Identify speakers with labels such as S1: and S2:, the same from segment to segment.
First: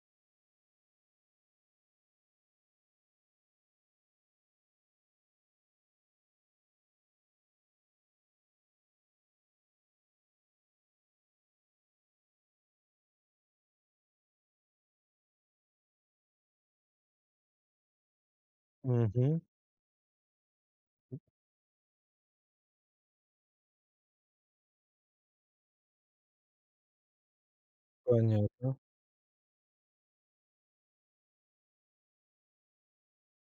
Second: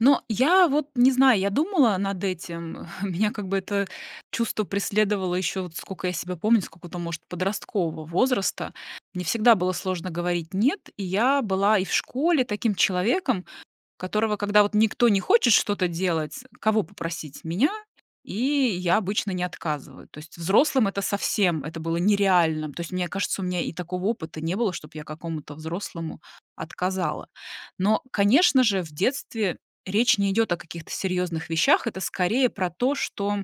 S1: Но я, вот, не знаю, я думала над этим, меня как бы это чувство преследовало ещё, вот сколько я себя помню, с какого-то может подросткового возраста. Мне всегда было сложно говорить "нет", и я была и в школе таким человеком, которого, когда вот никто не хочет что-то делать, кого попросить- меня, и я обычно
S2: Мгм.
S1: не отказываю. То есть взрослым- это совсем, это было нереальным. То есть, мне кажется, у меня и такого опыта не было, чтоб я какому-то взрослому отказала. Но, конечно
S2: Понятно.
S1: же, в детстве речь не идёт о каких-то серьёзных вещах, это скорее про то, что,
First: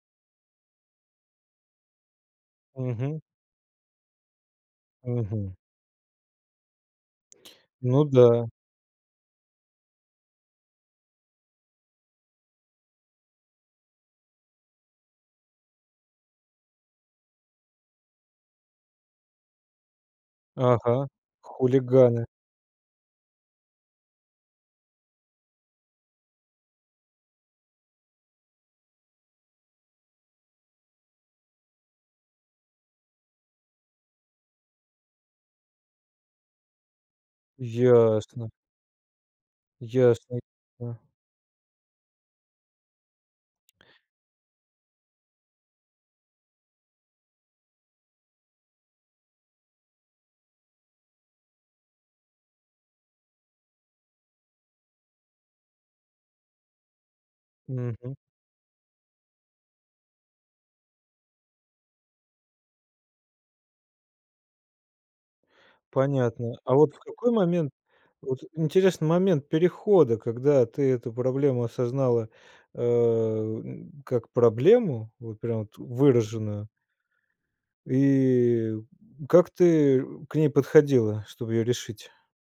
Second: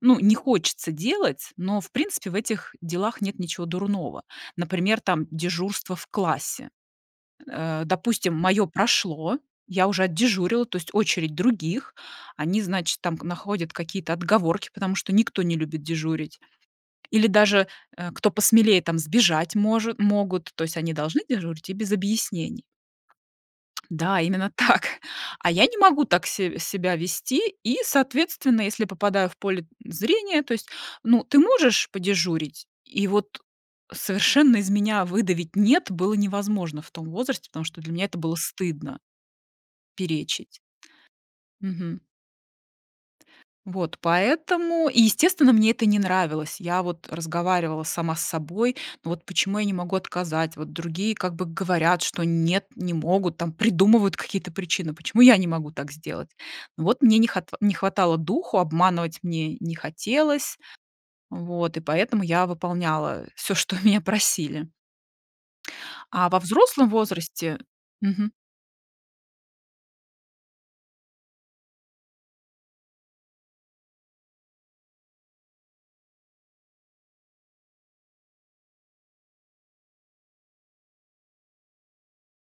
S1: ну, не хочется делать, но, в принципе, в этих
S2: Мгм.
S1: делах нет ничего дурного. Например, там,
S2: Мгм.
S1: дежурство в классе. Э,
S2: Ну
S1: допустим,
S2: да.
S1: моё прошло, я уже отдежурила, то есть очередь других, они, значит, там, находят какие-то отговорки, потому что никто не любит дежурить. Или даже, э, кто посмелее там, сбежать может могут, то есть они
S2: Ага,
S1: должны дежурить, и без
S2: хулиганы.
S1: объяснений. Да, именно так! А я не могу так се себя вести, и, соответственно, если попадаю в поле зрения, то есть, ну, ты можешь подежурить? И, вот, совершенно из меня выдавить "нет" было невозможно в том возрасте, потому что для меня это было
S2: Ясно.
S1: стыдно
S2: Ясно.
S1: перечить.
S2: [unintelligible] Да.
S1: Мгм. Вот. Поэтому и, естественно, мне это не нравилось. Я, вот, разговаривала сама с собой: "Ну, вот почему я не могу отказать, вот другие как бы говорят, что нет, не могут, там, придумывают какие-то причины, почему я не могу так сделать?" Ну, вот мне не хат не
S2: Мгм.
S1: хватало духу, обманывать мне не хотелось. Вот, и поэтому я выполняла всё, что меня просили. А во
S2: Понятно. А
S1: взрослом
S2: вот в какой
S1: возрасте
S2: момент?
S1: мгм.
S2: Вот, интересный момент перехода, когда ты эту проблему осознала, э, м, как проблему, вот прям, вот, выраженную и как ты к ней подходила, чтобы её решить?